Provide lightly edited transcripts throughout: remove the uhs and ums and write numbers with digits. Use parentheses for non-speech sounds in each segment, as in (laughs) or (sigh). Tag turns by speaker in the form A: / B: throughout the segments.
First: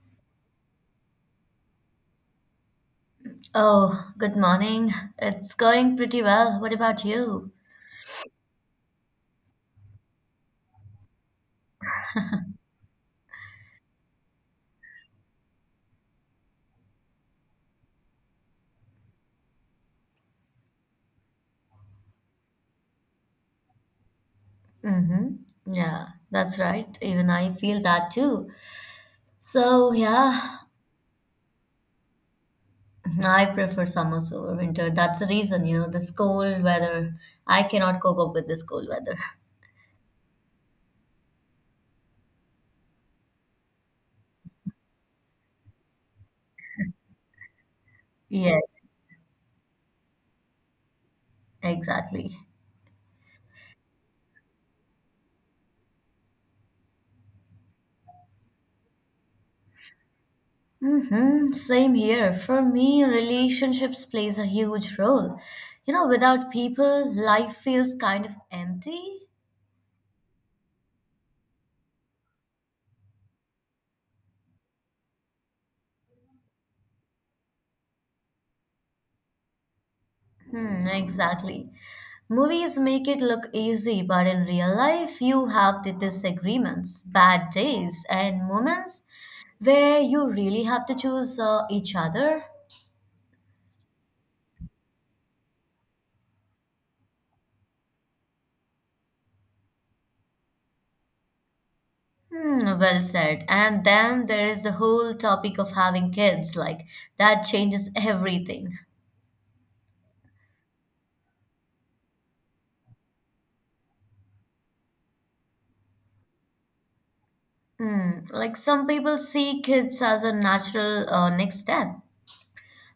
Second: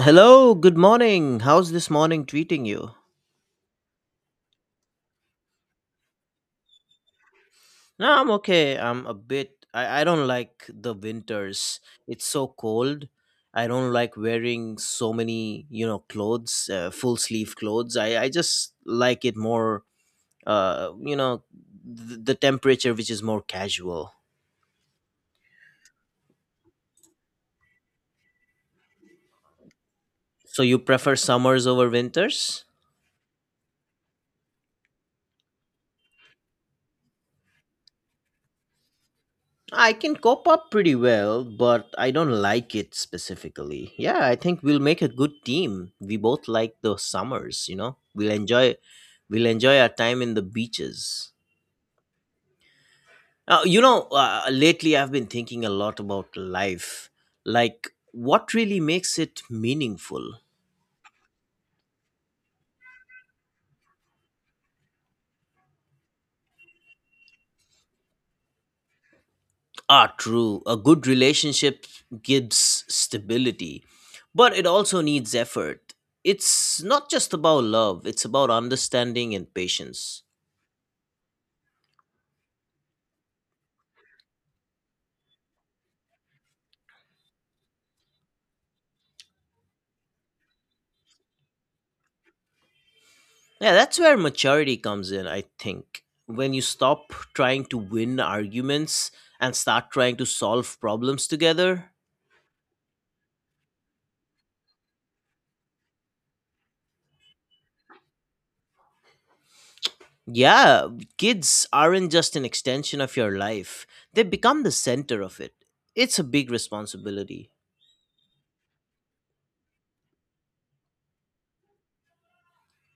A: Hello, good morning. How's this morning treating you?
B: Oh, good morning. It's going pretty well. What about you?
A: No, I'm okay. I'm a bit. I don't like the winters. It's so cold. I don't like wearing so many, clothes, full sleeve clothes. I just like it more, uh, you know, the temperature which is more casual.
B: Mm-hmm. Yeah, that's right. Even I feel that too. So, yeah,
A: So you prefer summers over winters?
B: I prefer summers over winter. That's the reason, this cold weather. I cannot cope up with this cold weather.
A: I can cope up pretty well, but I don't like it specifically. Yeah, I think we'll make a good team. We both like the summers, you know. We'll enjoy
B: Yes,
A: we'll enjoy our time in the beaches.
B: exactly.
A: Lately I've been thinking a lot about life. Like what really makes it meaningful?
B: Mm-hmm. Same here. For me, relationships plays a huge role. Without people, life feels kind of empty.
A: Ah, true. A good relationship gives stability, but it also needs effort. It's not just about love, it's about understanding and patience.
B: Hmm, exactly. Movies make it look easy, but in real life, you have the disagreements, bad days, and moments where you really have to choose each other.
A: Yeah, that's where maturity comes in, I think. When you stop trying to win arguments and start trying to solve problems together.
B: Hmm, well said. And then there is the whole topic of having kids, like that changes everything.
A: Yeah, kids aren't just an extension of your life, they become the center of it. It's a big responsibility.
B: Hmm, like some people see kids as a natural next step,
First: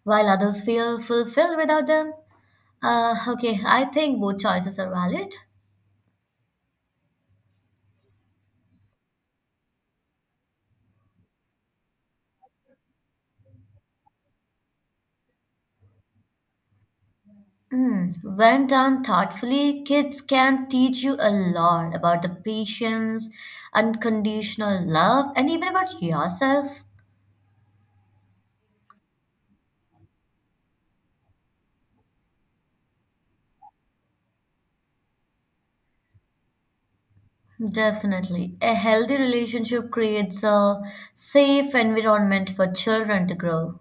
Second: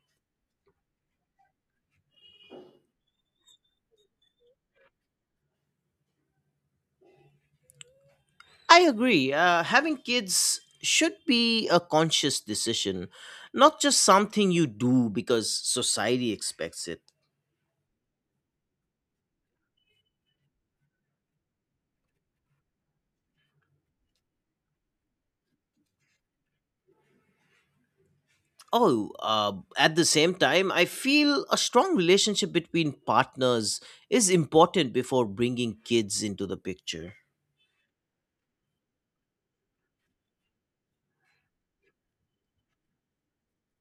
B: while others feel fulfilled without them. Okay, I think both choices are valid.
A: I agree. Having kids should be a conscious decision, not just something you do because society expects it.
B: Mm, when done thoughtfully, kids can teach you a lot about the patience, unconditional love, and even about yourself.
A: Oh, at the same time, I feel a strong relationship between partners is important before bringing kids into the picture.
B: Definitely. A healthy relationship creates a safe environment for children to grow.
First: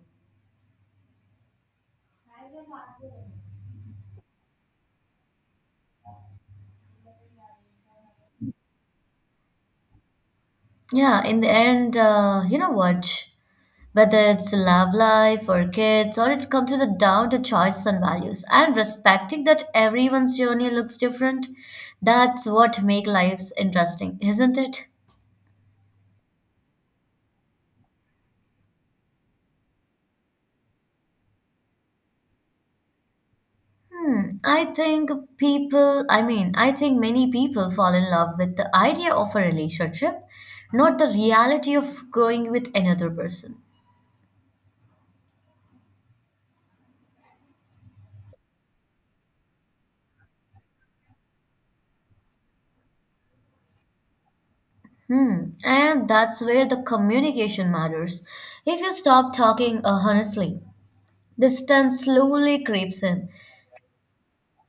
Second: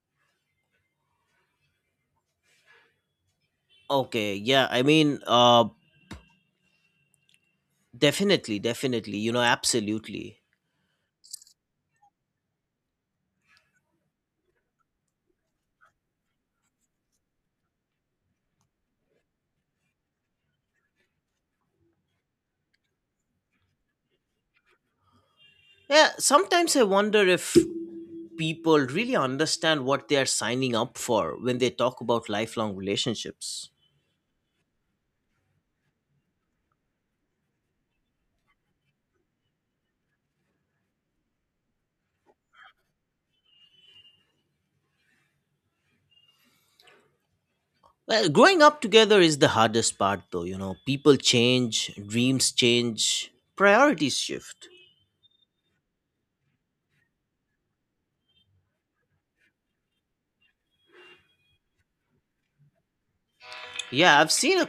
A: Okay, yeah, definitely, absolutely.
B: Yeah, in the end, you know what? Whether it's love life or kids, or it comes to the down to choices and values, and respecting that everyone's journey looks different, that's what make lives interesting, isn't it?
A: Yeah, sometimes I wonder if people really understand what they are signing up for when they talk about lifelong relationships.
B: Hmm, I mean, I think many people fall in love with the idea of a relationship, not the reality of growing with another person.
A: Well, growing up together is the hardest part, though, you know, people change, dreams change, priorities shift.
B: Hmm, and that's where the communication matters. If you stop talking honestly, distance slowly creeps in.
A: Yeah,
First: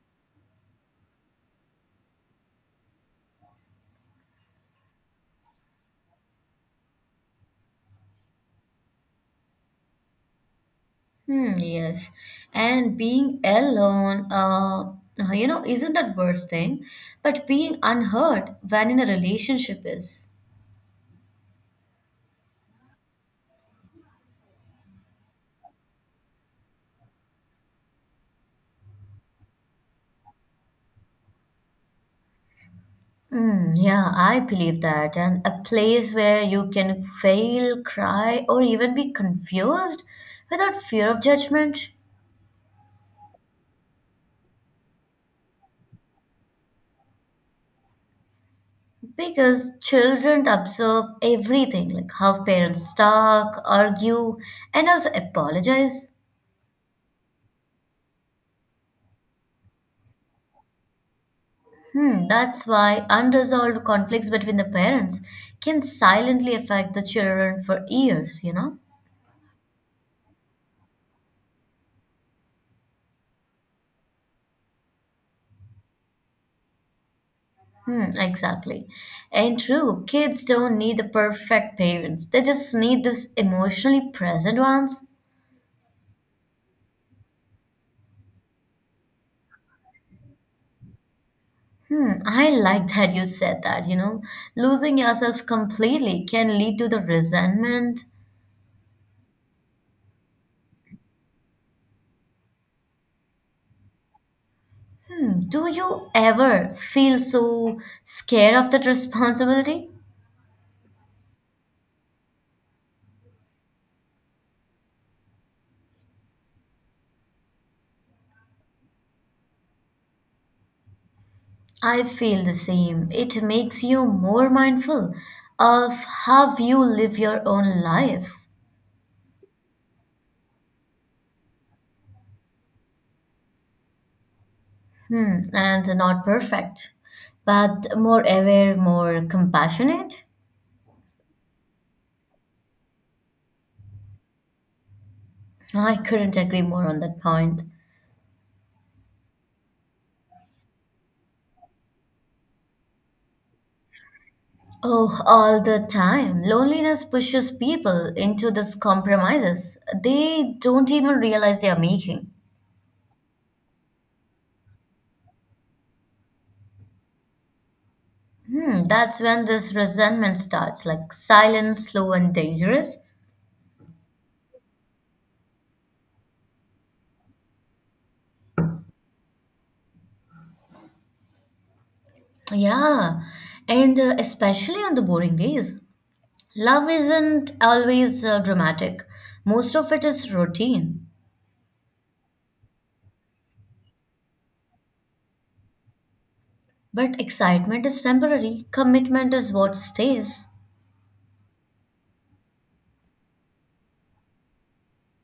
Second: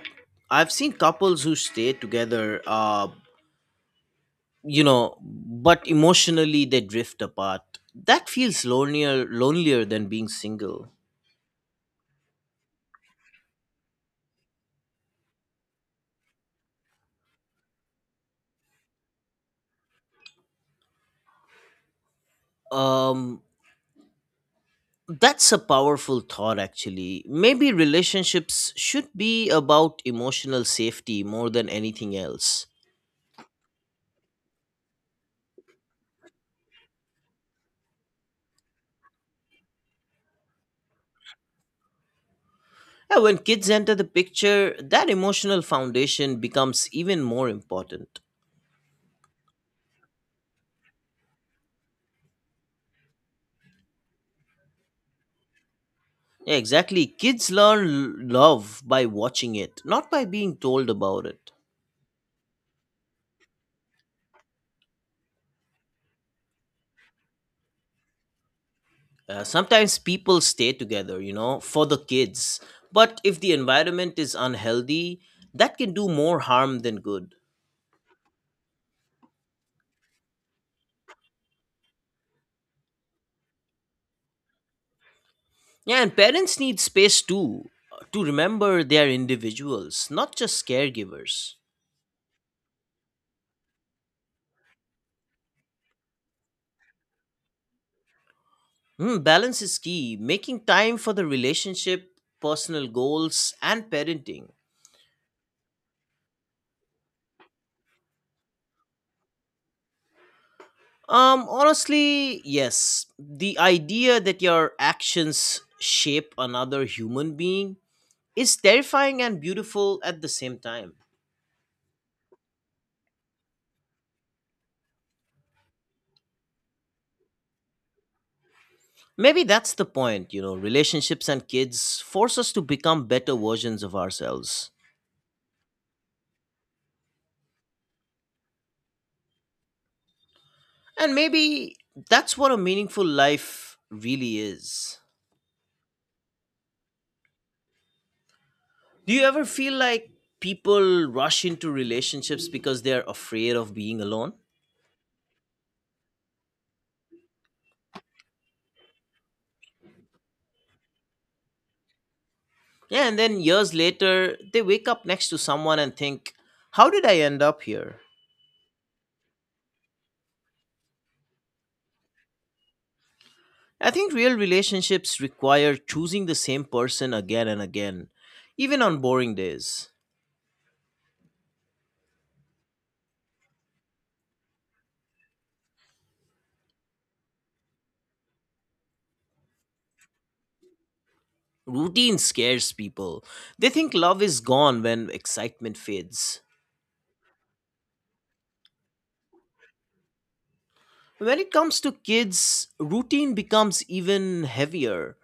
A: I've seen couples who stay together, but emotionally they drift apart. That feels lonelier than being single.
B: Hmm, yes. And being alone, isn't that worst thing, but being unheard when in a relationship is.
A: Um, that's a powerful thought, actually. Maybe relationships should be about emotional safety more than anything else.
B: Mm, yeah, I believe that. And a place where you can fail, cry, or even be confused without fear of judgment.
A: Yeah, when kids enter the picture, that emotional foundation becomes even more important.
B: Because children observe everything, like how parents talk, argue, and also apologize.
A: Yeah, exactly. Kids learn love by watching it, not by being told about it.
B: Hmm, that's why unresolved conflicts between the parents can silently affect the children for years, you know?
A: Sometimes people stay together, you know, for the kids. But if the environment is unhealthy, that can do more harm than good.
B: Hmm, exactly. And true, kids don't need the perfect parents. They just need those emotionally present ones.
A: Yeah, and parents need space too to remember they are individuals, not just caregivers.
B: Hmm, I like that you said that, you know. Losing yourself completely can lead to the resentment.
A: Mm, balance is key, making time for the relationship, personal goals, and parenting.
B: Hmm, do you ever feel so scared of that responsibility?
A: Honestly, yes. The idea that your actions shape another human being is terrifying and beautiful at the same time.
B: I feel the same. It makes you more mindful of how you live your own life.
A: Maybe that's the point, you know. Relationships and kids force us to become better versions of ourselves.
B: Hmm, and not perfect, but more aware, more compassionate.
A: And maybe that's what a meaningful life really is.
B: I couldn't agree more on that point.
A: Do you ever feel like people rush into relationships because they're afraid of being alone?
B: Oh, all the time. Loneliness pushes people into these compromises they don't even realize they are making.
A: Yeah, and then years later, they wake up next to someone and think, how did I end up here?
B: Hmm, that's when this resentment starts, like silent, slow, and dangerous.
A: I think real relationships require choosing the same person again and again, even on boring days.
B: Yeah, and especially on the boring days. Love isn't always dramatic, most of it is routine.
A: Routine scares people. They think love is gone when excitement fades.
B: But excitement is temporary, commitment is what stays.
A: When it comes to kids, routine becomes even heavier.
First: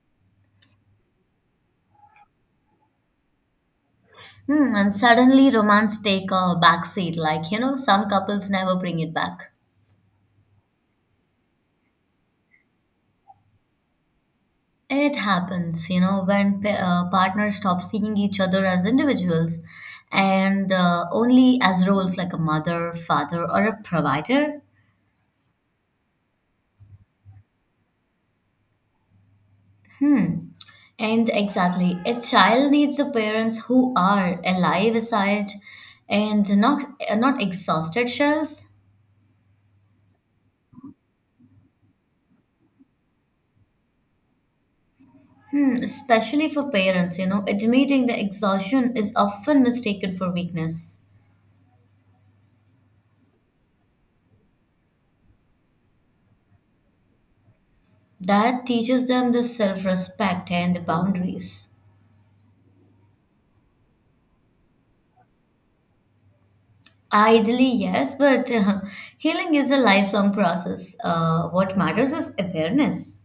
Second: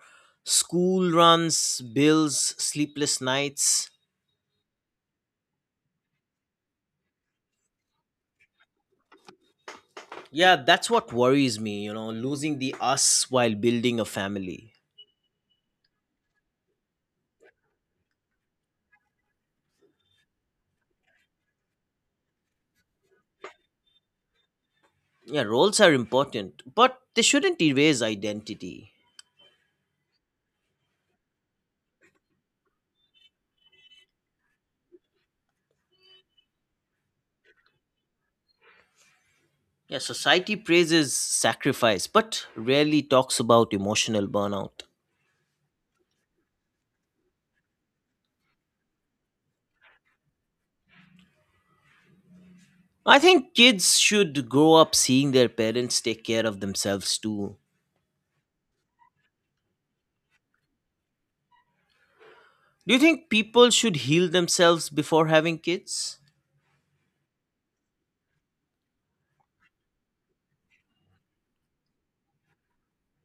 A: School runs, bills, sleepless nights.
B: Hmm, and suddenly romance take a backseat, like, some couples never bring it back.
A: Yeah, that's what worries me, you know, losing the us while building a family.
B: It happens, you know, when partners stop seeing each other as individuals and only as roles like a mother, father, or a provider.
A: Yeah, roles are important, but they shouldn't erase identity.
B: Hmm. And exactly, a child needs a parents who are alive aside and not exhausted shells.
A: Yeah, society praises sacrifice, but rarely talks about emotional burnout.
B: Hmm, especially for parents, you know, admitting the exhaustion is often mistaken for weakness.
A: I think kids should grow up seeing their parents take care of themselves too.
B: That teaches them the self respect and the boundaries.
A: Do you think people should heal themselves before having kids?
B: Ideally, yes, but (laughs) healing is a lifelong process. What matters is awareness.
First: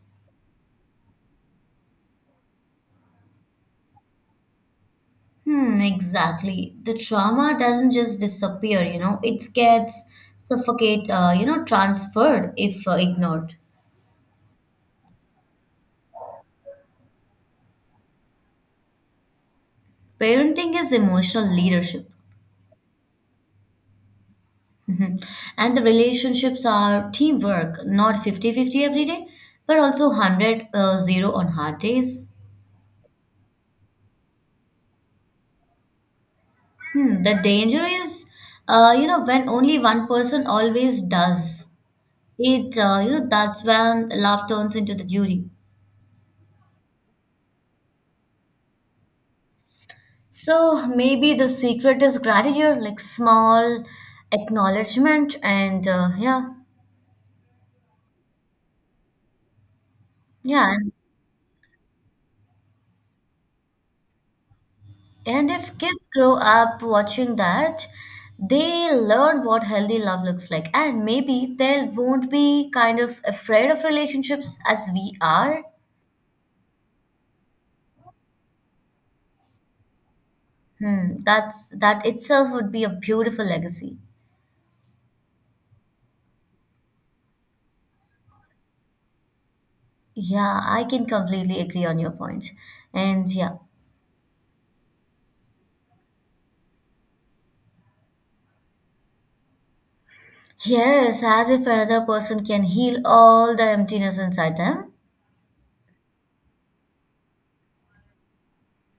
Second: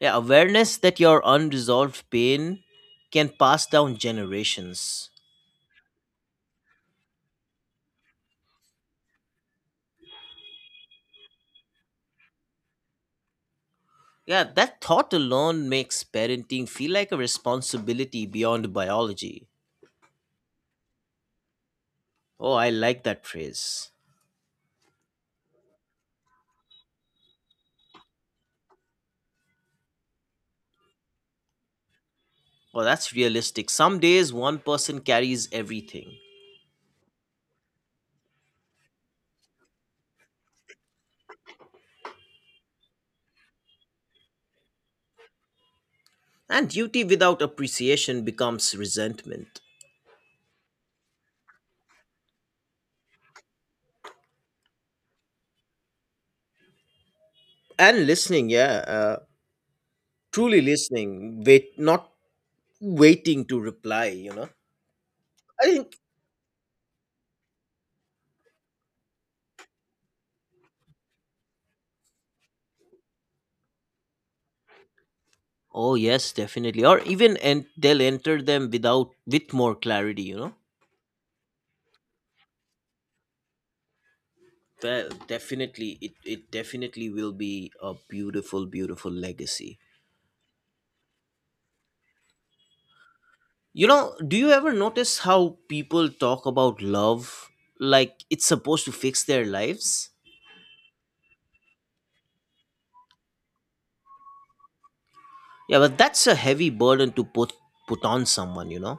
A: Yeah, awareness that your unresolved pain can pass down generations.
B: Hmm, exactly. The trauma doesn't just disappear, you know, it gets suffocate, transferred if ignored.
A: Yeah, that thought alone makes parenting feel like a responsibility beyond biology.
B: Parenting is emotional leadership.
A: Oh, I like that phrase.
B: Mhm. And the relationships are teamwork, not 50 50 every day, but also 100 0 on hard days.
A: Oh, that's realistic. Some days one person carries everything.
B: Hmm. The danger is, when only one person always does it, that's when love turns into the duty.
A: And duty without appreciation becomes resentment.
B: So maybe the secret is gratitude, like small acknowledgement, and yeah,
A: And listening, yeah, truly
B: yeah.
A: listening, wait, not waiting to reply, you know.
B: And
A: I
B: if
A: think,
B: kids grow up watching that, they learn what healthy love looks like. And maybe they won't be kind of afraid of relationships as we are.
A: oh, yes, definitely. Or even and they'll enter them without, with more clarity, you know.
B: Hmm, that itself would be a beautiful legacy.
A: Well, definitely, it definitely will be a beautiful legacy.
B: Yeah, I can completely agree on your point. And yeah.
A: You know, do you ever notice how people talk about love like it's supposed to fix their lives?
B: Yes, as if another person can heal all the emptiness inside them.
A: Yeah, but that's a heavy burden to put on someone, you know.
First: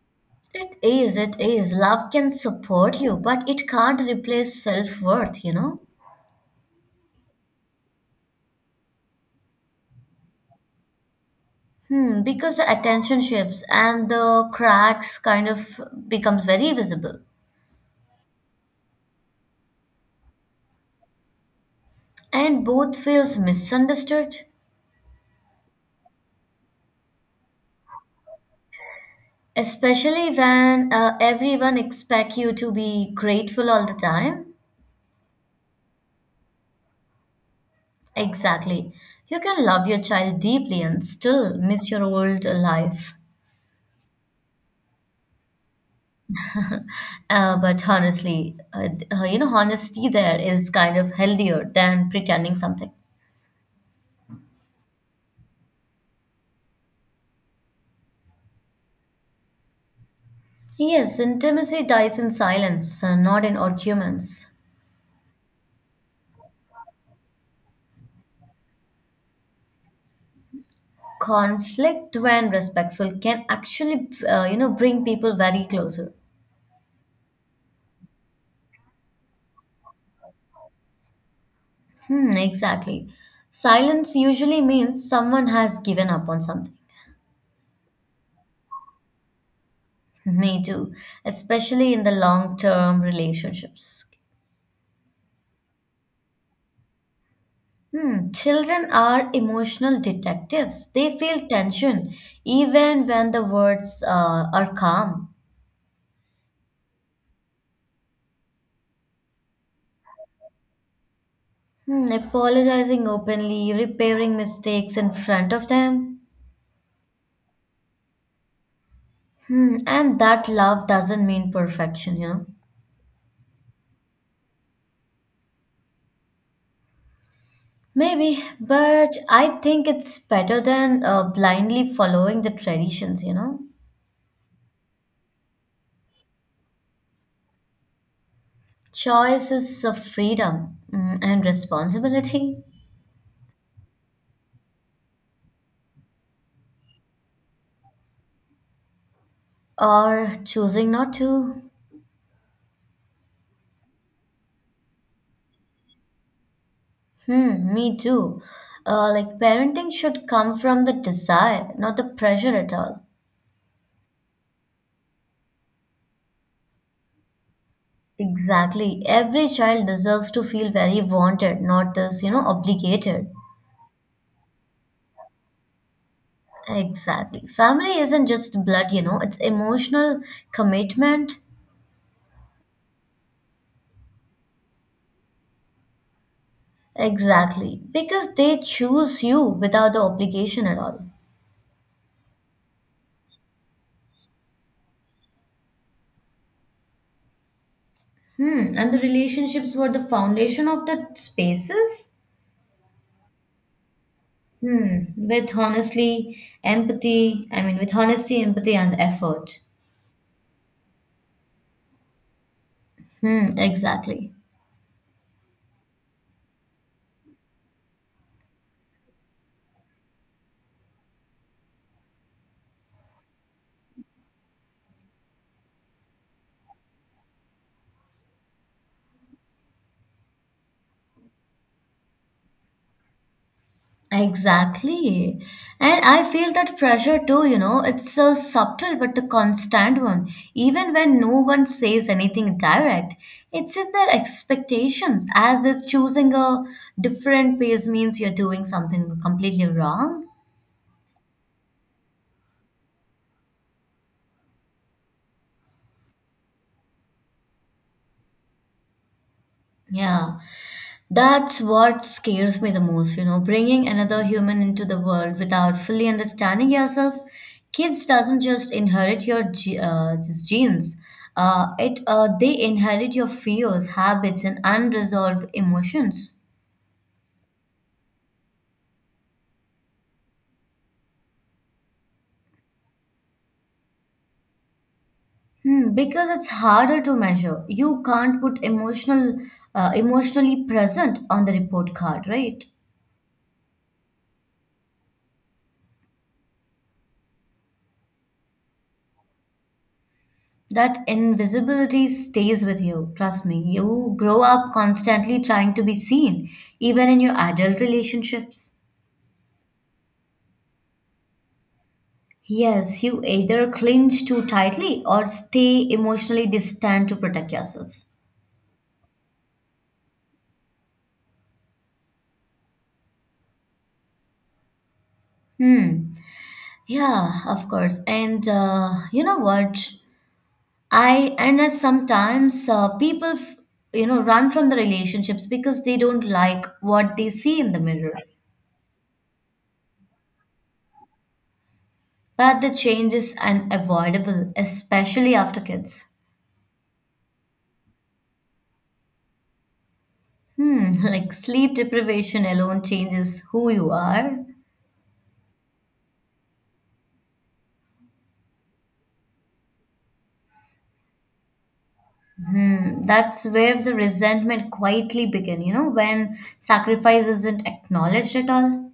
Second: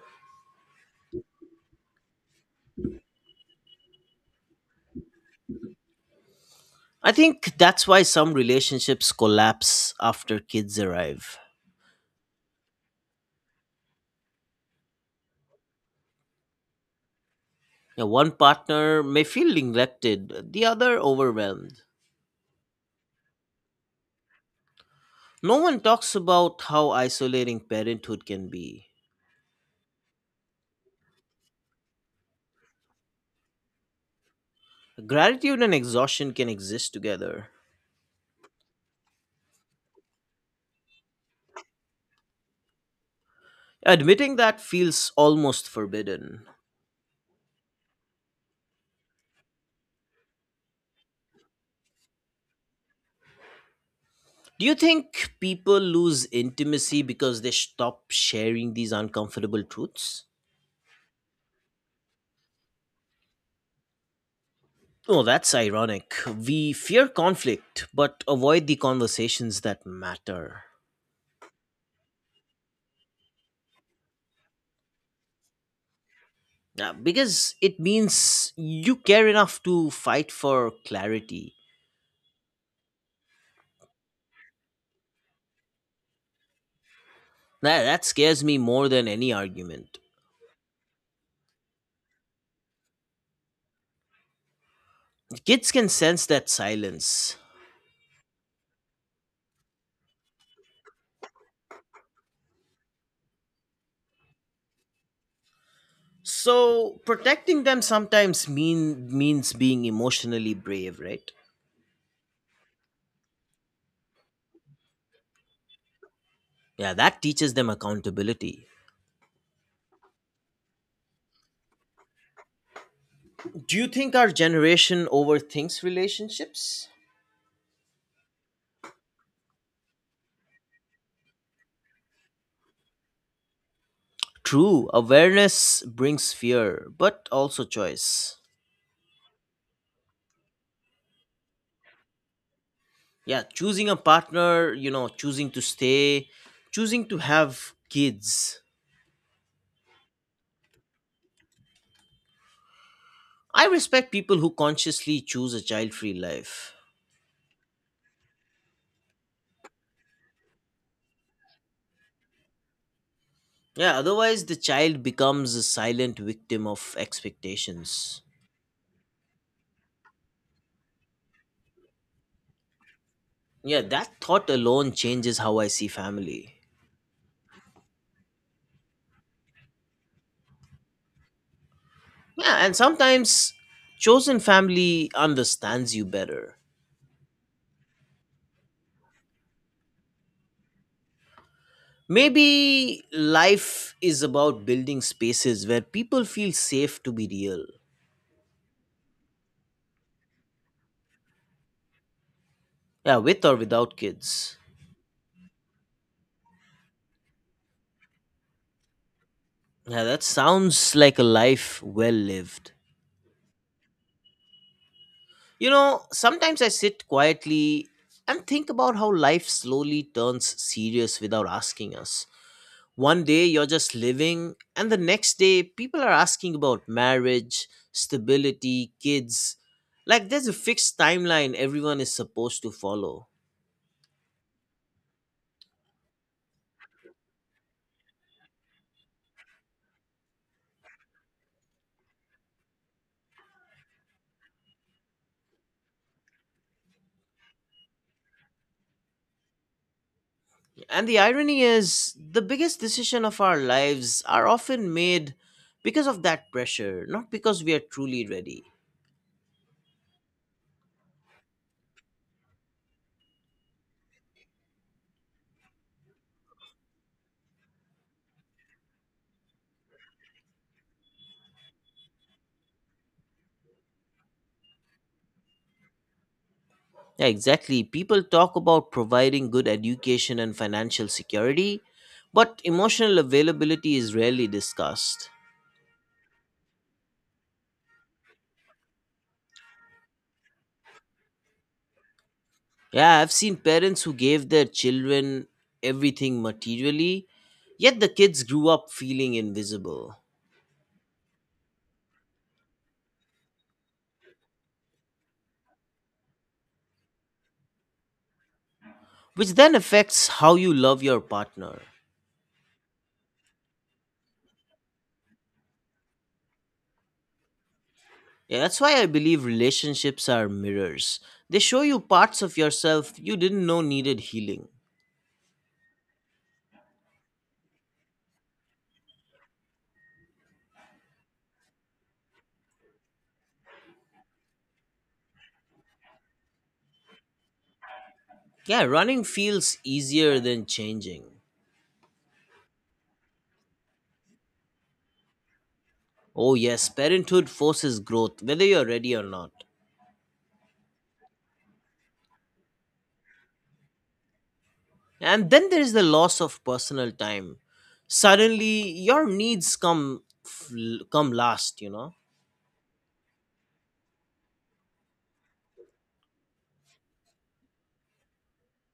B: It is, it is. Love can support you, but it can't replace self-worth, you know?
A: I think that's why some relationships collapse after kids arrive.
B: Hmm, because the attention shifts and the cracks kind of becomes very visible,
A: Yeah, one partner may feel neglected, the other overwhelmed.
B: and both feels misunderstood,
A: No one talks about how isolating parenthood can be.
B: especially when everyone expect you to be grateful all the time.
A: Gratitude and exhaustion can exist together.
B: Exactly, you can love your child deeply and still miss your old life.
A: Admitting that feels almost forbidden.
B: But honestly, honesty there is kind of healthier than pretending something.
A: Do you think people lose intimacy because they stop sharing these uncomfortable truths?
B: Yes, intimacy dies in silence, not in arguments.
A: Oh, that's ironic. We fear conflict but avoid the conversations that matter.
B: Conflict when respectful can actually bring people very closer.
A: Yeah, because it means you care enough to fight for clarity.
B: Hmm, exactly. Silence usually means someone has given up on something.
A: That scares me more than any argument.
B: (laughs) Me too, especially in the long term relationships.
A: Kids can sense that silence.
B: Hmm, children are emotional detectives. They feel tension even when the words are calm.
A: So protecting them sometimes means being emotionally brave, right?
B: Hmm, apologizing openly, repairing mistakes in front of them.
A: Yeah, that teaches them accountability.
B: Hmm, and that love doesn't mean perfection, you know.
A: Do you think our generation overthinks relationships?
B: Maybe, but I think it's better than blindly following the traditions, you know?
A: True, awareness brings fear, but also choice.
B: Choice is a freedom, and responsibility,
A: Yeah, choosing a partner, you know, choosing to stay, choosing to have kids.
B: or choosing not to.
A: I respect people who consciously choose a child free life.
B: Hmm, me too. Like parenting should come from the desire, not the pressure at all.
A: Yeah, otherwise, the child becomes a silent victim of expectations.
B: Exactly. Every child deserves to feel very wanted, not this, you know, obligated.
A: Yeah, that thought alone changes how I see family.
B: Exactly. Family isn't just blood, you know, it's emotional commitment.
A: Yeah, and sometimes chosen family understands you better.
B: Exactly, because they choose you without the obligation at all.
A: Maybe life is about building spaces where people feel safe to be real.
B: Hmm, and the relationships were the foundation of the spaces?
A: Yeah, with or without kids.
B: Hmm, I mean, with honesty, empathy, and effort.
A: Yeah, that sounds like a life well lived.
B: Hmm, exactly.
A: You know, sometimes I sit quietly and think about how life slowly turns serious without asking us. One day you're just living, and the next day people are asking about marriage, stability, kids. Like there's a fixed timeline everyone is supposed to follow.
B: Exactly. And I feel that pressure too, you know, it's so subtle but a constant one. Even when no one says anything direct, it's in their expectations, as if choosing a different pace means you're doing something completely wrong.
A: And the irony is, the biggest decision of our lives are often made because of that pressure, not because we are truly ready.
B: Yeah. That's what scares me the most, you know, bringing another human into the world without fully understanding yourself. Kids doesn't just inherit these genes. It they inherit your fears, habits, and unresolved emotions.
A: Yeah, exactly. People talk about providing good education and financial security, but emotional availability is rarely discussed.
B: Hmm, because it's harder to measure. You can't put emotionally present on the report card, right?
A: Yeah, I've seen parents who gave their children everything materially, yet the kids grew up feeling invisible,
B: That invisibility stays with you, trust me. You grow up constantly trying to be seen, even in your adult relationships.
A: which then affects how you love your partner.
B: Yes, you either clinch too tightly or stay emotionally distant to protect yourself.
A: Yeah, that's why I believe relationships are mirrors. They show you parts of yourself you didn't know needed healing.
B: Hmm. Yeah, of course. And you know what? I and as sometimes people, run from the relationships because they don't like what they see in the mirror.
A: Yeah, running feels easier than changing.
B: But the change is unavoidable, especially after kids.
A: Oh, yes, parenthood forces growth, whether you're ready or not.
B: Hmm, (laughs) like sleep deprivation alone changes who you are.
A: And then there is the loss of personal time. Suddenly, your needs come last, you know.
B: Hmm, that's where the resentment quietly begin, you know, when sacrifice isn't acknowledged at all.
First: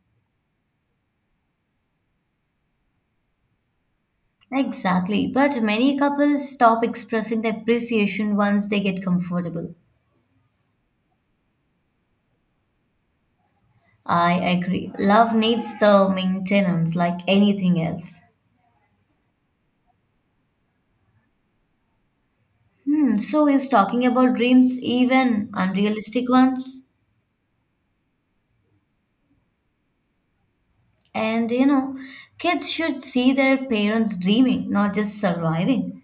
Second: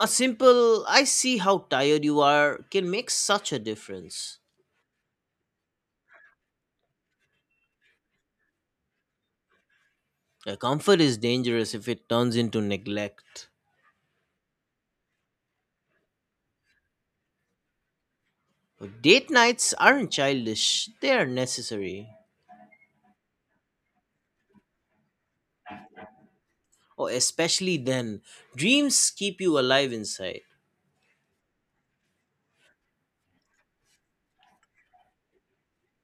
A: A simple I see how tired you are can make such a difference.
B: Exactly, but many couples stop expressing their appreciation once they get comfortable.
A: Comfort is dangerous if it turns into neglect.
B: I agree. Love needs the maintenance like anything else.
A: Well, date nights aren't childish, they are necessary.
B: Hmm, so is talking about dreams even unrealistic ones?
A: Oh, especially then, dreams keep you alive inside.
B: And kids should see their parents dreaming, not just surviving.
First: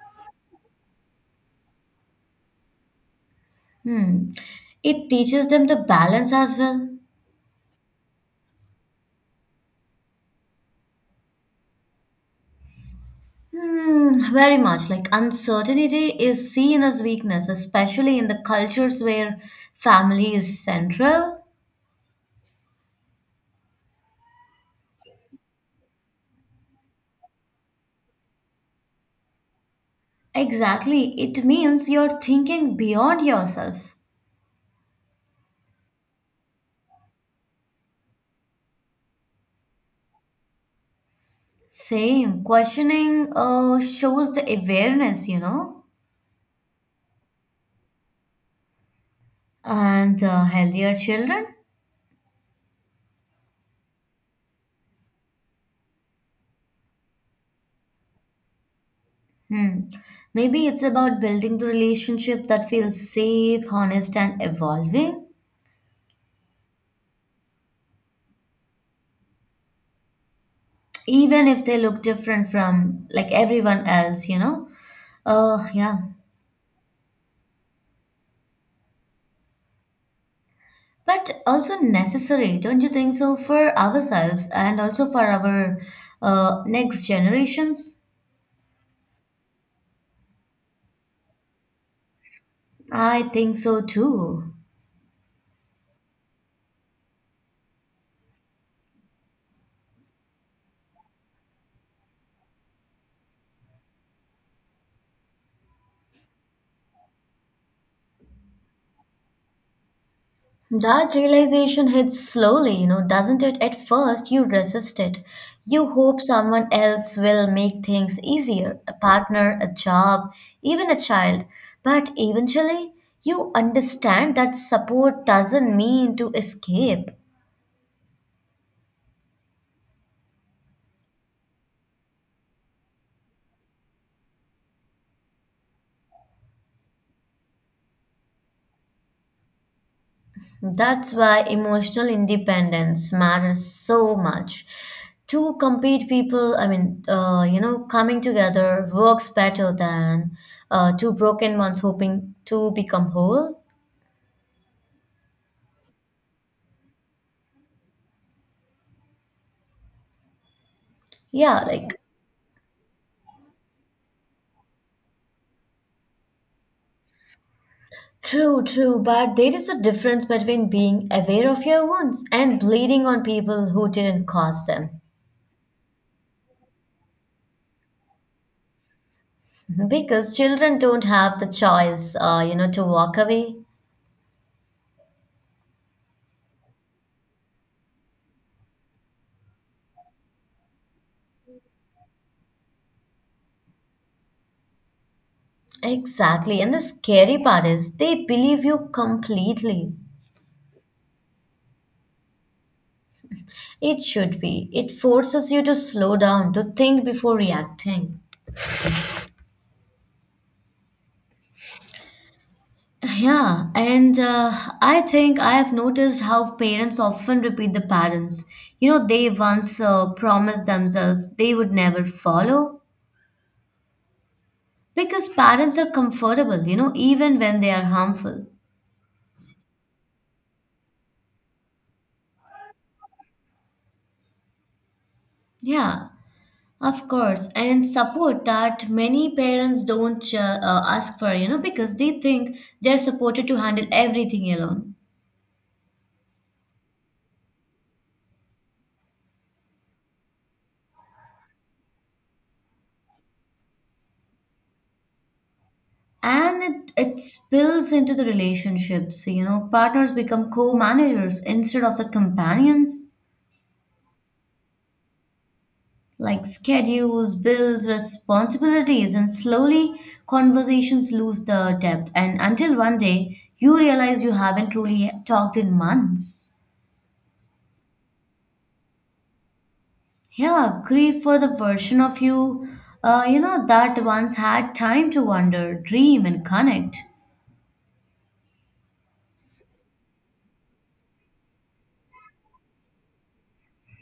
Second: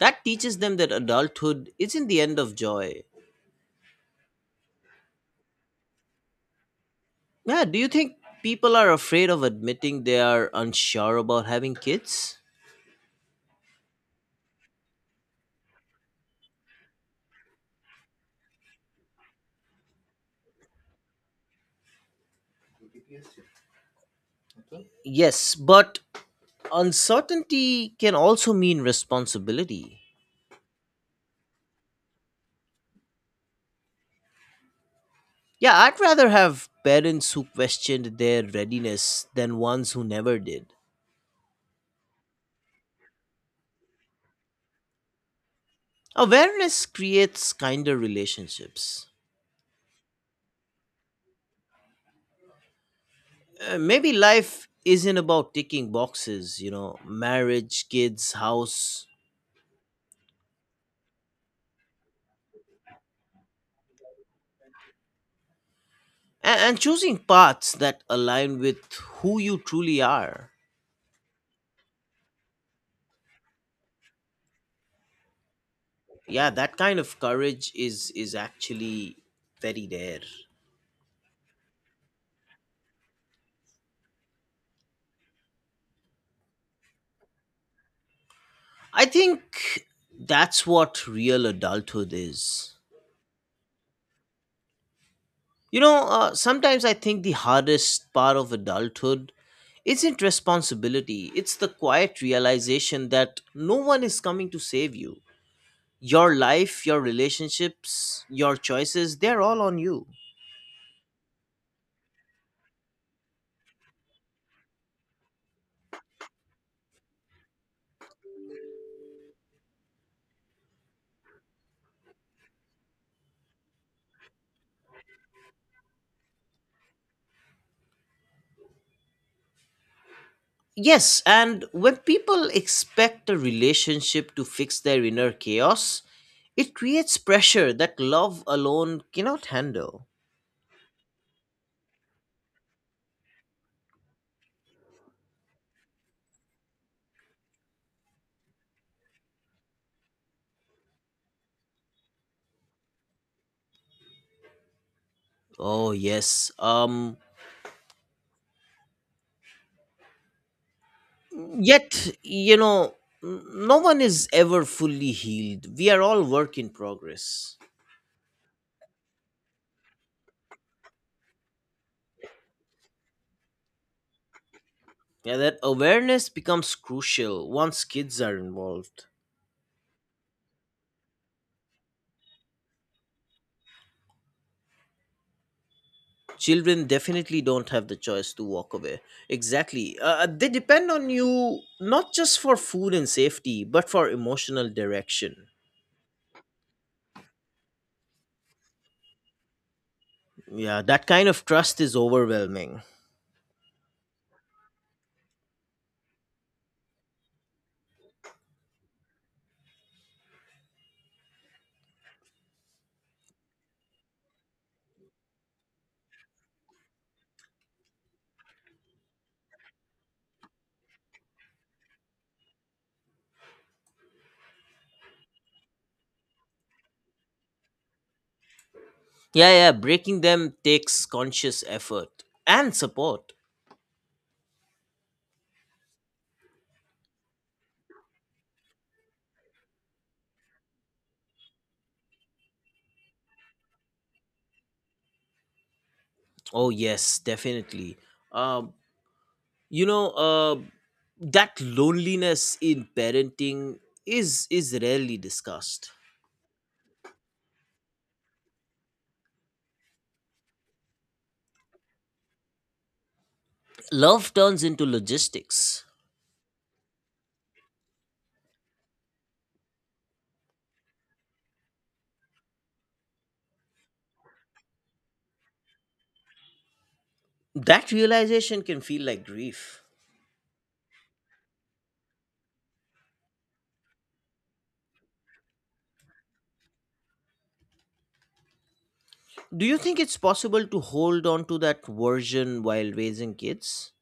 A: That teaches them that adulthood isn't the end of joy.
B: Hmm. It teaches them the balance as well.
A: Yeah, do you think people are afraid of admitting they are unsure about having kids?
B: Hmm, very much. Like uncertainty is seen as weakness, especially in the cultures where family is central.
A: Yes, but uncertainty can also mean responsibility.
B: Exactly. It means you're thinking beyond yourself.
A: Yeah, I'd rather have parents who questioned their readiness than ones who never did.
B: Same. Questioning shows the awareness, you know,
A: Awareness creates kinder relationships.
B: and healthier children.
A: Maybe life isn't about ticking boxes, you know, marriage, kids, house,
B: Hmm. Maybe it's about building the relationship that feels safe, honest, and evolving,
A: and choosing paths that align with who you truly are.
B: even if they look different from like everyone else, you know? Yeah.
A: Yeah, that kind of courage is actually very rare.
B: But also necessary, don't you think so, for ourselves and also for our next generations?
A: I think that's what real adulthood is.
B: I think so too.
A: You know, sometimes I think the hardest part of adulthood isn't responsibility. It's the quiet realization that no one is coming to save you your life, your relationships, your choices, they're all on you.
B: That realization hits slowly, you know, doesn't it? At first, you resist it. You hope someone else will make things easier, a partner, a job, even a child. But eventually, you understand that support doesn't mean to escape.
A: Yes, and when people expect a relationship to fix their inner chaos, it creates pressure that love alone cannot handle.
B: That's why emotional independence matters so much. Two complete people, I mean, coming together works better than two broken ones hoping to become whole.
A: Oh, yes.
B: Yeah, like
A: Yet, you know, no one is ever fully healed. We are all work in progress.
B: true, true, but there is a difference between being aware of your wounds and bleeding on people who didn't cause them.
A: Yeah, that awareness becomes crucial once kids are involved.
B: Mm-hmm. Because children don't have the choice, to walk away.
A: Children definitely don't have the choice to walk away exactly, they depend on you not just for food and safety but for emotional direction.
B: Exactly. And the scary part is they believe you completely.
A: Yeah, that kind of trust is overwhelming.
B: It should be. It forces you to slow down, to think before reacting. Yeah, and I think I have noticed how parents often repeat the patterns. You know, they once promised themselves they would never follow because parents are comfortable, you know, even when they are harmful.
A: Yeah, breaking them takes conscious effort and support.
B: Yeah, of course. And support that many parents don't ask for, you know, because they think they're supported to handle everything alone.
A: Oh, yes, definitely. um you know, that loneliness in parenting is rarely discussed.
B: And it spills into the relationships. So, you know, partners become co-managers instead of the companions,
A: Love turns into logistics.
B: like schedules, bills, responsibilities, and slowly conversations lose the depth, and until one day you realize you haven't truly talked in months.
A: That realization can feel like grief.
B: Yeah, grief for the version of you you know, that once had time to wonder, dream, and connect.
A: Do you think it's possible to hold on to that version while raising kids?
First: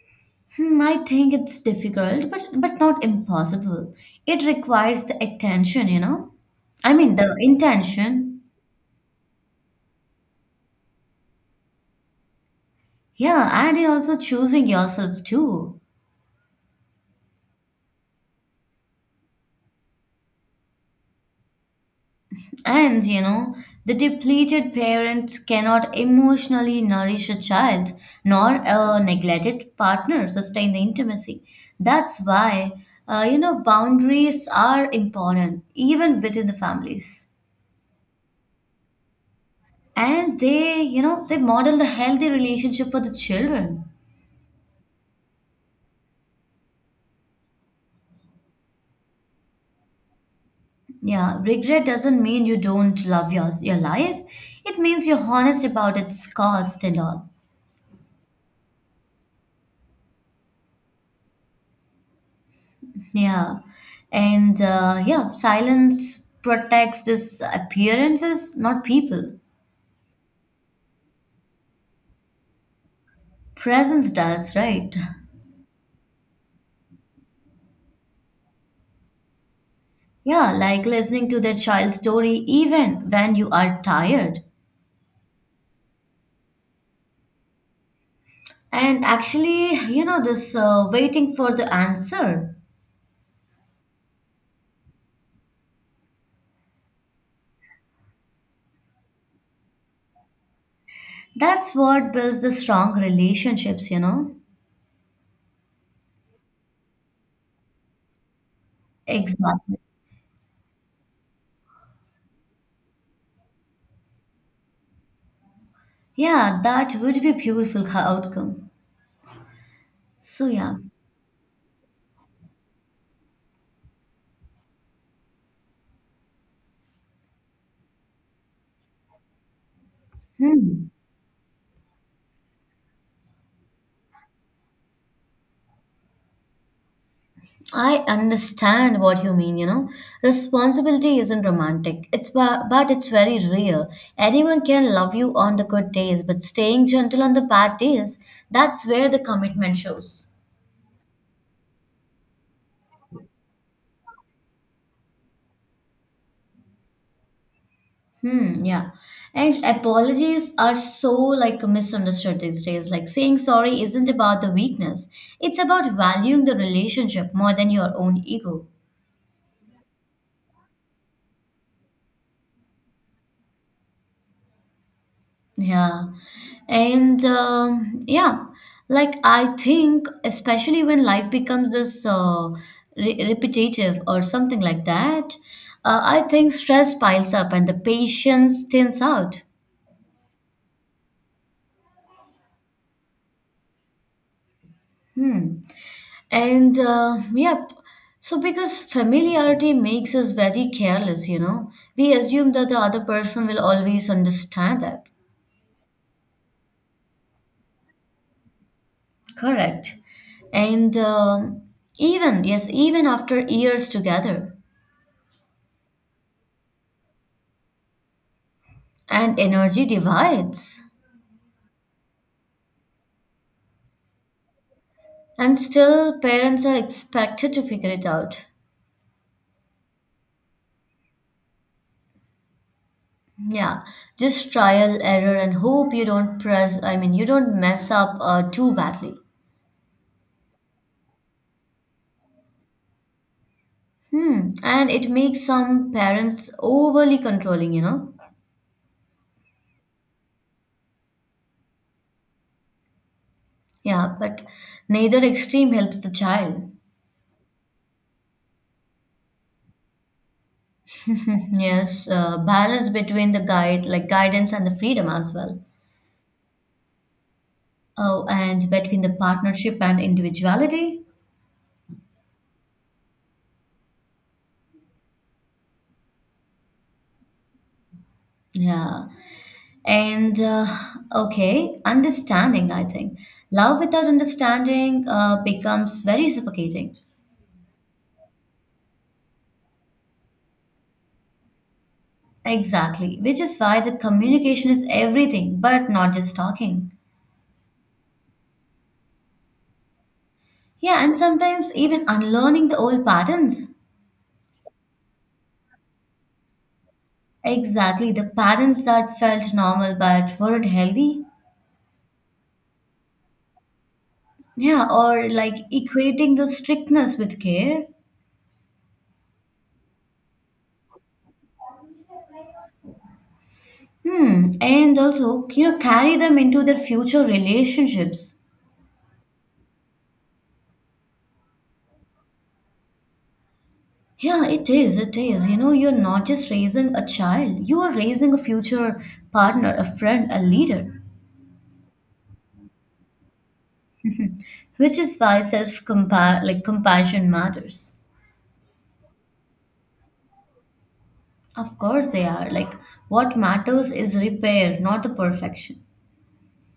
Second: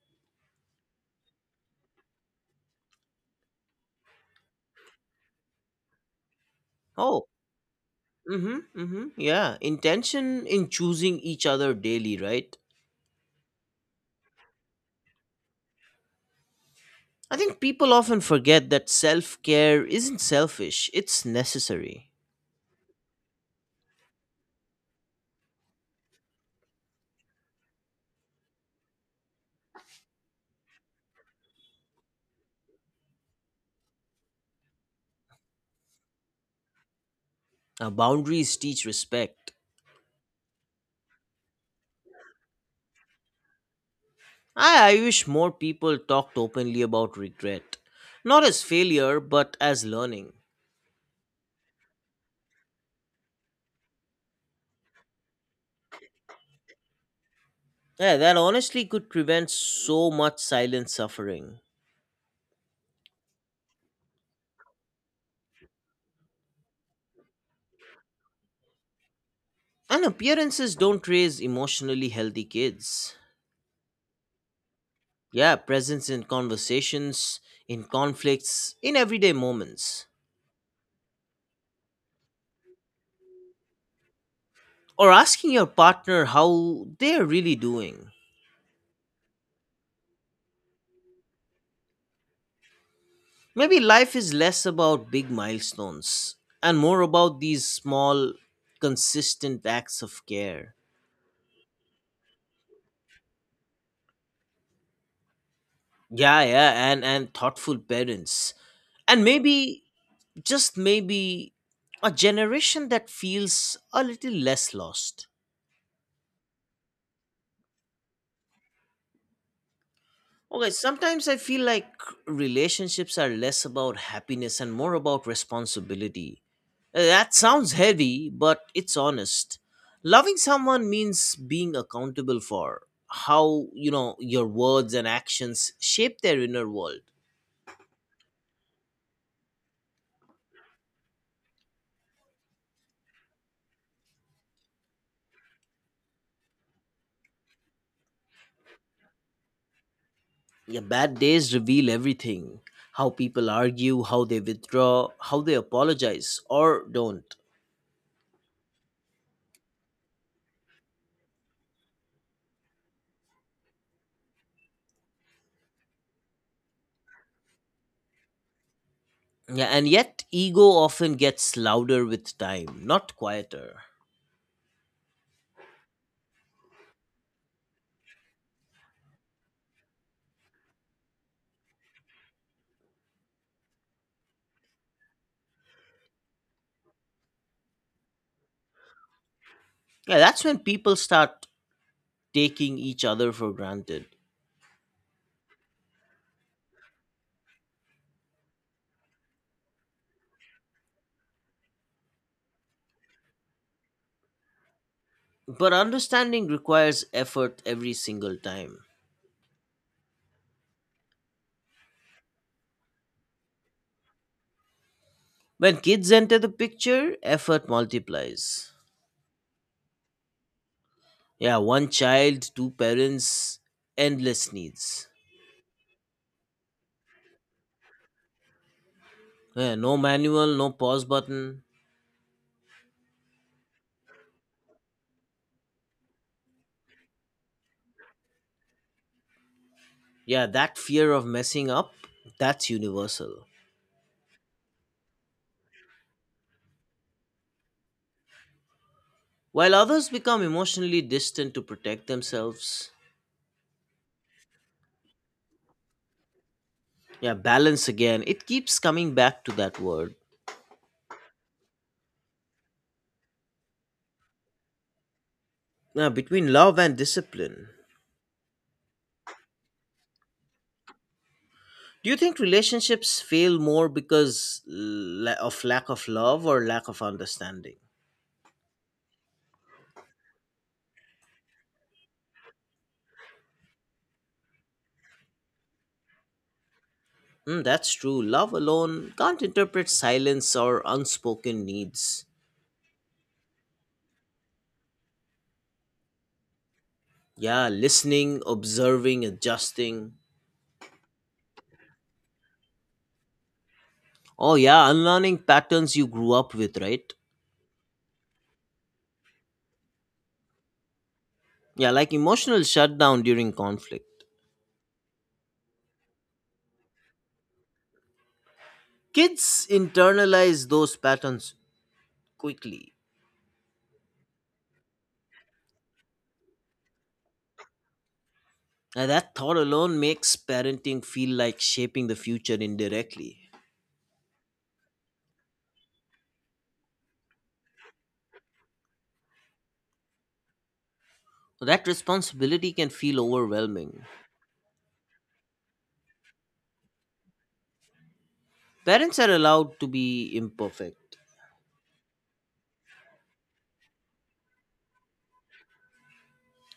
B: Hmm, I think it's difficult, but not impossible. It requires the attention, you know. I mean
A: Oh,
B: the intention.
A: mm-hmm. Yeah, intention in choosing each other daily, right?
B: Yeah, and it also choosing yourself too.
A: I think people often forget that self care isn't selfish, it's necessary.
B: And you know, the depleted parents cannot emotionally nourish a child, nor a neglected partner sustain the intimacy. That's why, you know, boundaries are important even within the families,
A: Boundaries teach respect.
B: and they, you know, they model the healthy relationship for the children.
A: I wish more people talked openly about regret, not as failure, but as learning.
B: Yeah, regret doesn't mean you don't love your life. It means you're honest about its cost and all.
A: Yeah, that honestly could prevent so much silent suffering.
B: Yeah. And yeah, silence protects this appearances, not people.
A: And appearances don't raise emotionally healthy kids.
B: Presence does, right?
A: Yeah, presence in conversations, in conflicts, in everyday moments.
B: Yeah, like listening to their child's story even when you are tired.
A: Or asking your partner how they're really doing.
B: And actually, you know, this waiting for the answer.
A: Maybe life is less about big milestones and more about these small, consistent acts of care.
B: That's what builds the strong relationships, you know?
A: Yeah, and thoughtful parents. And
B: Exactly.
A: maybe, just maybe, a generation that feels a little less lost.
B: Yeah, that would be beautiful outcome. So
A: Okay,
B: yeah.
A: sometimes I feel like relationships are less about happiness and more about responsibility. That sounds heavy, but it's honest. Loving someone
B: Hmm.
A: means being accountable for how, you know, your words and actions shape their inner world.
B: I understand what you mean, you know. Responsibility isn't romantic. It's but it's very real. Anyone can love you on the good days, but staying gentle on the bad days, that's where the commitment shows.
A: Your bad days reveal everything. How people argue, how they withdraw, how they apologize or don't.
B: Hmm, yeah. And apologies are so like misunderstood these days. Like saying sorry isn't about the weakness. It's about valuing the relationship more than your own ego.
A: Yeah, and yet ego often gets louder with time, not quieter.
B: Yeah. And yeah, like I think, especially when life becomes this repetitive or something like that, I think stress piles up and the patience thins out.
A: Yeah, that's when people start taking each other for granted.
B: Hmm. And yep. So because familiarity makes us very careless, you know, we assume that the other person will always understand that.
A: But understanding requires effort every single time.
B: Correct. And um, even, yes, even after years together.
A: When kids enter the picture, effort multiplies.
B: And energy divides.
A: Yeah, one child, two parents, endless needs.
B: And still, parents are expected to figure it out.
A: Yeah, no manual, no pause button.
B: Yeah, just trial, error, and hope you don't press, I mean, you don't mess up too badly.
A: Yeah, that fear of messing up, that's universal.
B: Hmm, and it makes some parents overly controlling, you know?
A: While others become emotionally distant to protect themselves.
B: Yeah, but neither extreme helps the child.
A: Yeah, balance again. It keeps coming back to that word.
B: (laughs) Yes, balance between the guide, like guidance and the freedom as well.
A: Yeah, between love and discipline.
B: Oh, and between the partnership and individuality.
A: Do you think relationships fail more because of lack of love or lack of understanding?
B: Yeah. And okay, understanding, I think. Love without understanding becomes very suffocating.
A: Mm, that's true. Love alone can't interpret silence or unspoken needs.
B: Exactly, which is why the communication is everything, but not just talking.
A: Yeah, listening, observing, adjusting.
B: Yeah, and sometimes even unlearning the old patterns.
A: Oh, yeah, unlearning patterns you grew up with, right?
B: Exactly, the patterns that felt normal but weren't healthy.
A: Yeah, like emotional shutdown during conflict.
B: Yeah, or like equating the strictness with care.
A: Kids internalize those patterns quickly.
B: Hmm, and also, you know, carry them into their future relationships.
A: And that thought alone makes parenting feel like shaping the future indirectly.
B: Yeah, it is. It is. You know, you're not just raising a child, you are raising a future partner, a friend, a leader,
A: So that responsibility can feel overwhelming.
B: which is why self compare like compassion matters.
A: Parents are allowed to be imperfect.
B: Of course they are. Like what matters is repair, not the perfection.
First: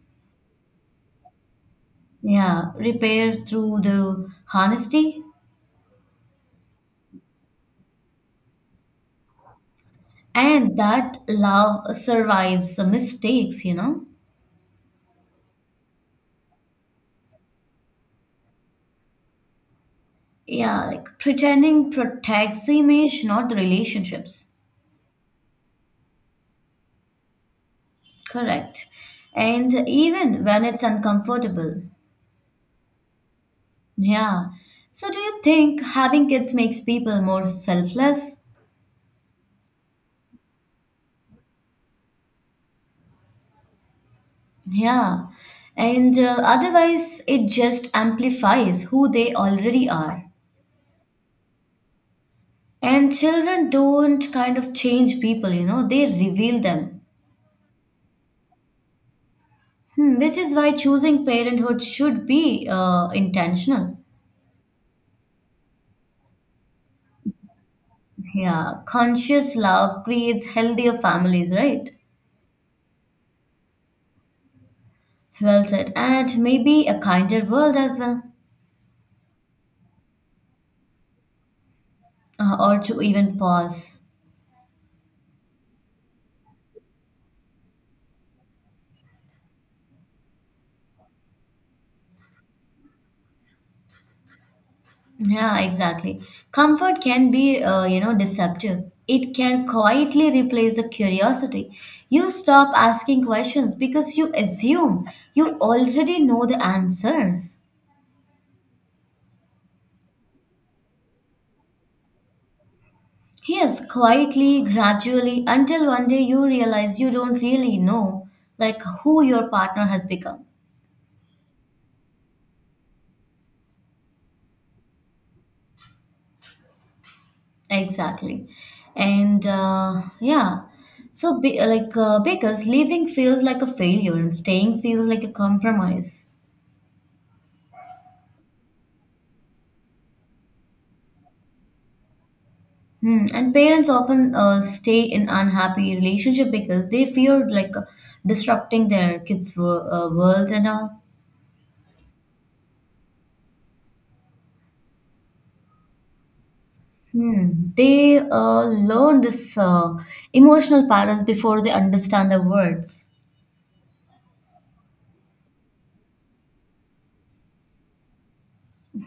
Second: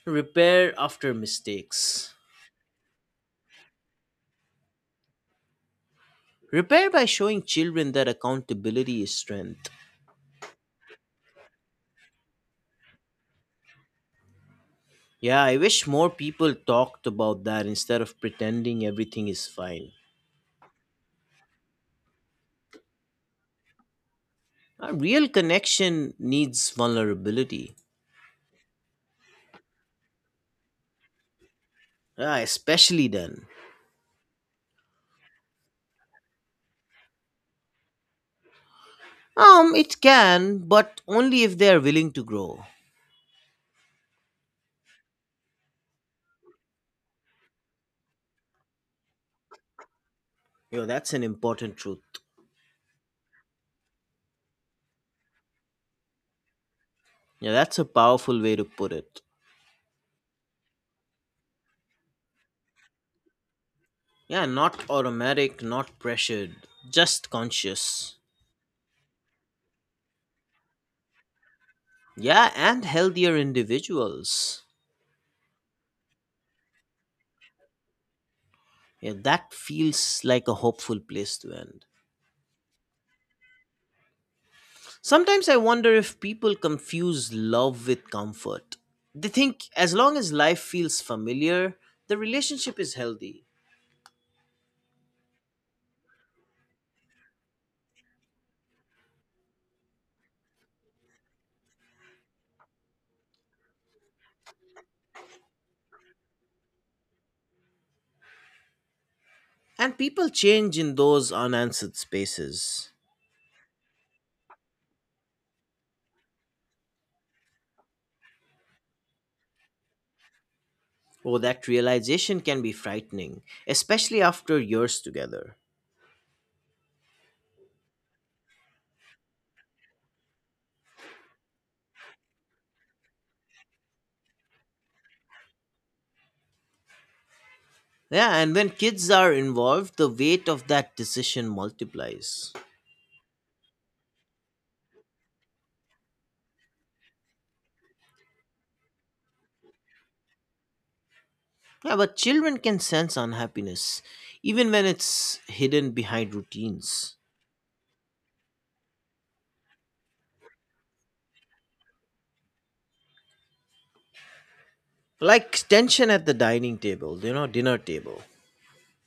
A: Repair after mistakes.
B: Yeah, repair through the honesty,
A: Repair by showing children that accountability is strength.
B: and that love survives the mistakes, you know?
A: Yeah, I wish more people talked about that instead of pretending everything is fine.
B: Yeah, like pretending protects the image, not the relationships.
A: A real connection needs vulnerability.
B: Correct. And even when it's uncomfortable.
A: Yeah, especially then.
B: Yeah. So do you think having kids makes people more selfless?
A: It can, but only if they are willing to grow.
B: Yeah. And otherwise, it just amplifies who they already are.
A: Yo, that's an important truth.
B: And children don't kind of change people, you know, they reveal them.
A: Yeah, that's a powerful way to put it.
B: Hmm, which is why choosing parenthood should be intentional.
A: Yeah, not automatic, not pressured, just conscious.
B: Yeah, conscious love creates healthier families, right?
A: Yeah, and healthier individuals.
B: Well said. And maybe a kinder world as well,
A: Yeah, that feels like a hopeful place to end.
B: or to even pause.
A: Sometimes I wonder if people confuse love with comfort. They think as long as life feels familiar, the relationship is healthy.
B: Yeah, exactly. Comfort can be, you know, deceptive. It can quietly replace the curiosity. You stop asking questions because you assume you already know the answers.
A: And people change in those unanswered spaces.
B: Yes, quietly, gradually, until one day you realize you don't really know, like, who your partner has become.
A: Oh, that realization can be frightening, especially after years together.
B: Exactly. And yeah, so be, like because leaving feels like a failure and staying feels like a compromise.
A: Yeah, and when kids are involved, the weight of that decision multiplies.
B: Hmm. And parents often stay in unhappy relationship because they fear like disrupting their kids' worlds and all.
A: Yeah, but children can sense unhappiness, even when it's hidden behind routines.
B: Hmm. They learn this emotional patterns before they understand the words.
A: Like tension at the dining table, you know, dinner table.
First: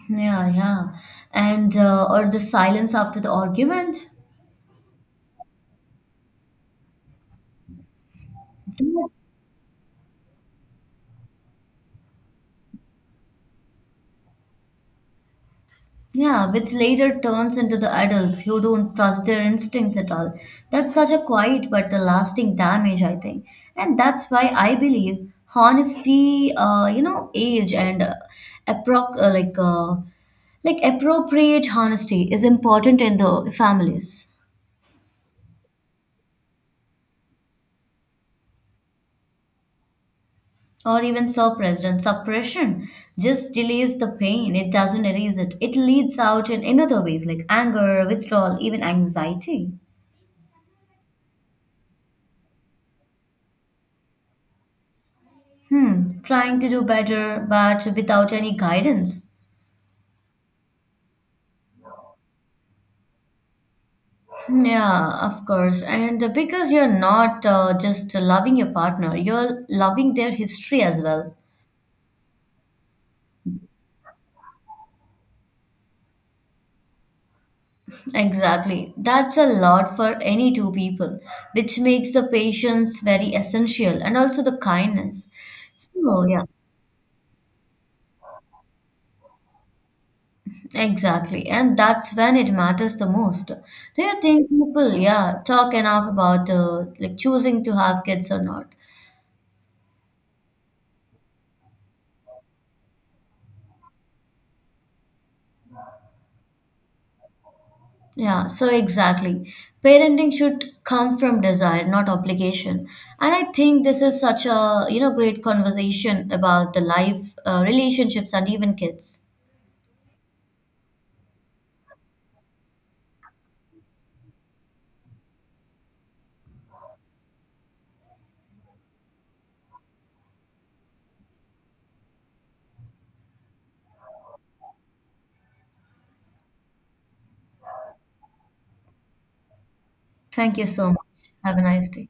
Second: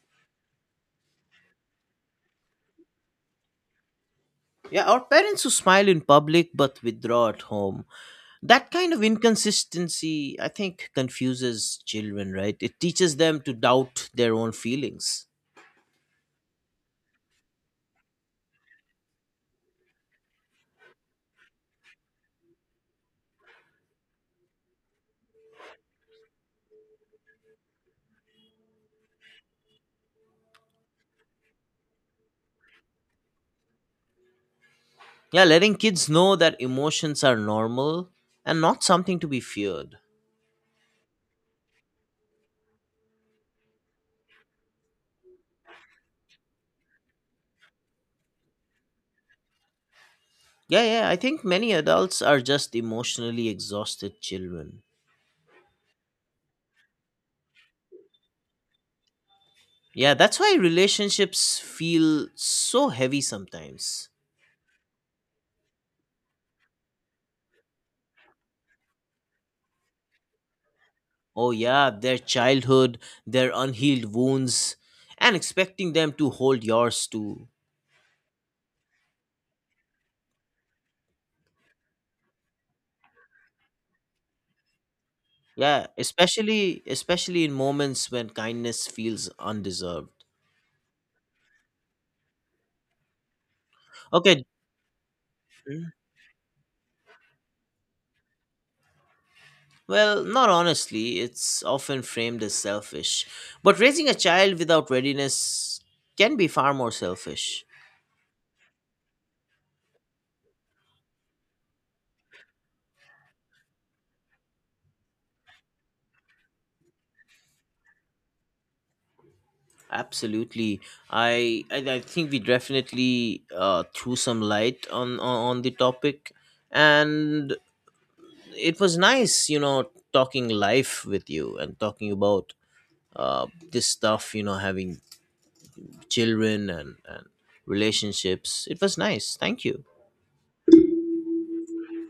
B: Yeah, yeah. And or the silence after the argument.
A: Yeah, or parents who smile in public but withdraw at home. That kind of inconsistency, I think, confuses children, right? It teaches them to doubt their own feelings.
B: Yeah, which later turns into the adults who don't trust their instincts at all. That's such a quiet but a lasting damage, I think. And that's why I believe honesty, you know, age and appro- uh, like uh, like appropriate honesty is important in the families.
A: Yeah, letting kids know that emotions are normal and not something to be feared.
B: Or even suppressed, and suppression just delays the pain. It doesn't erase it. It leads out in another ways like anger, withdrawal, even anxiety.
A: Yeah. I think many adults are just emotionally exhausted children.
B: Hmm, trying to do better, but without any guidance.
A: Yeah, that's why relationships feel so heavy sometimes.
B: Yeah, of course. And because you're not just loving your partner, you're loving their history as well.
A: Oh, yeah, their childhood, their unhealed wounds, and expecting them to hold yours too.
B: Exactly. That's a lot for any two people, which makes the patience very essential and also the kindness.
A: Yeah,
B: So, yeah,
A: especially in moments when kindness feels undeserved.
B: exactly. And that's when it matters the most. Do you
A: Okay,
B: think people, yeah, talk
A: mm,
B: enough about like choosing to have kids or not?
A: well, not honestly, it's often framed as selfish. But raising a child without readiness can be far more selfish.
B: Yeah, so exactly. Parenting should come from desire, not obligation. And I think this is such a, you know, great conversation about the life, relationships, and even kids.
A: Absolutely, I think we definitely threw some light on, on the topic, and it was nice, you know, talking life with you and talking about this stuff, you know, having children and relationships. It was nice. Thank you.
B: Thank you so much. Have a nice day.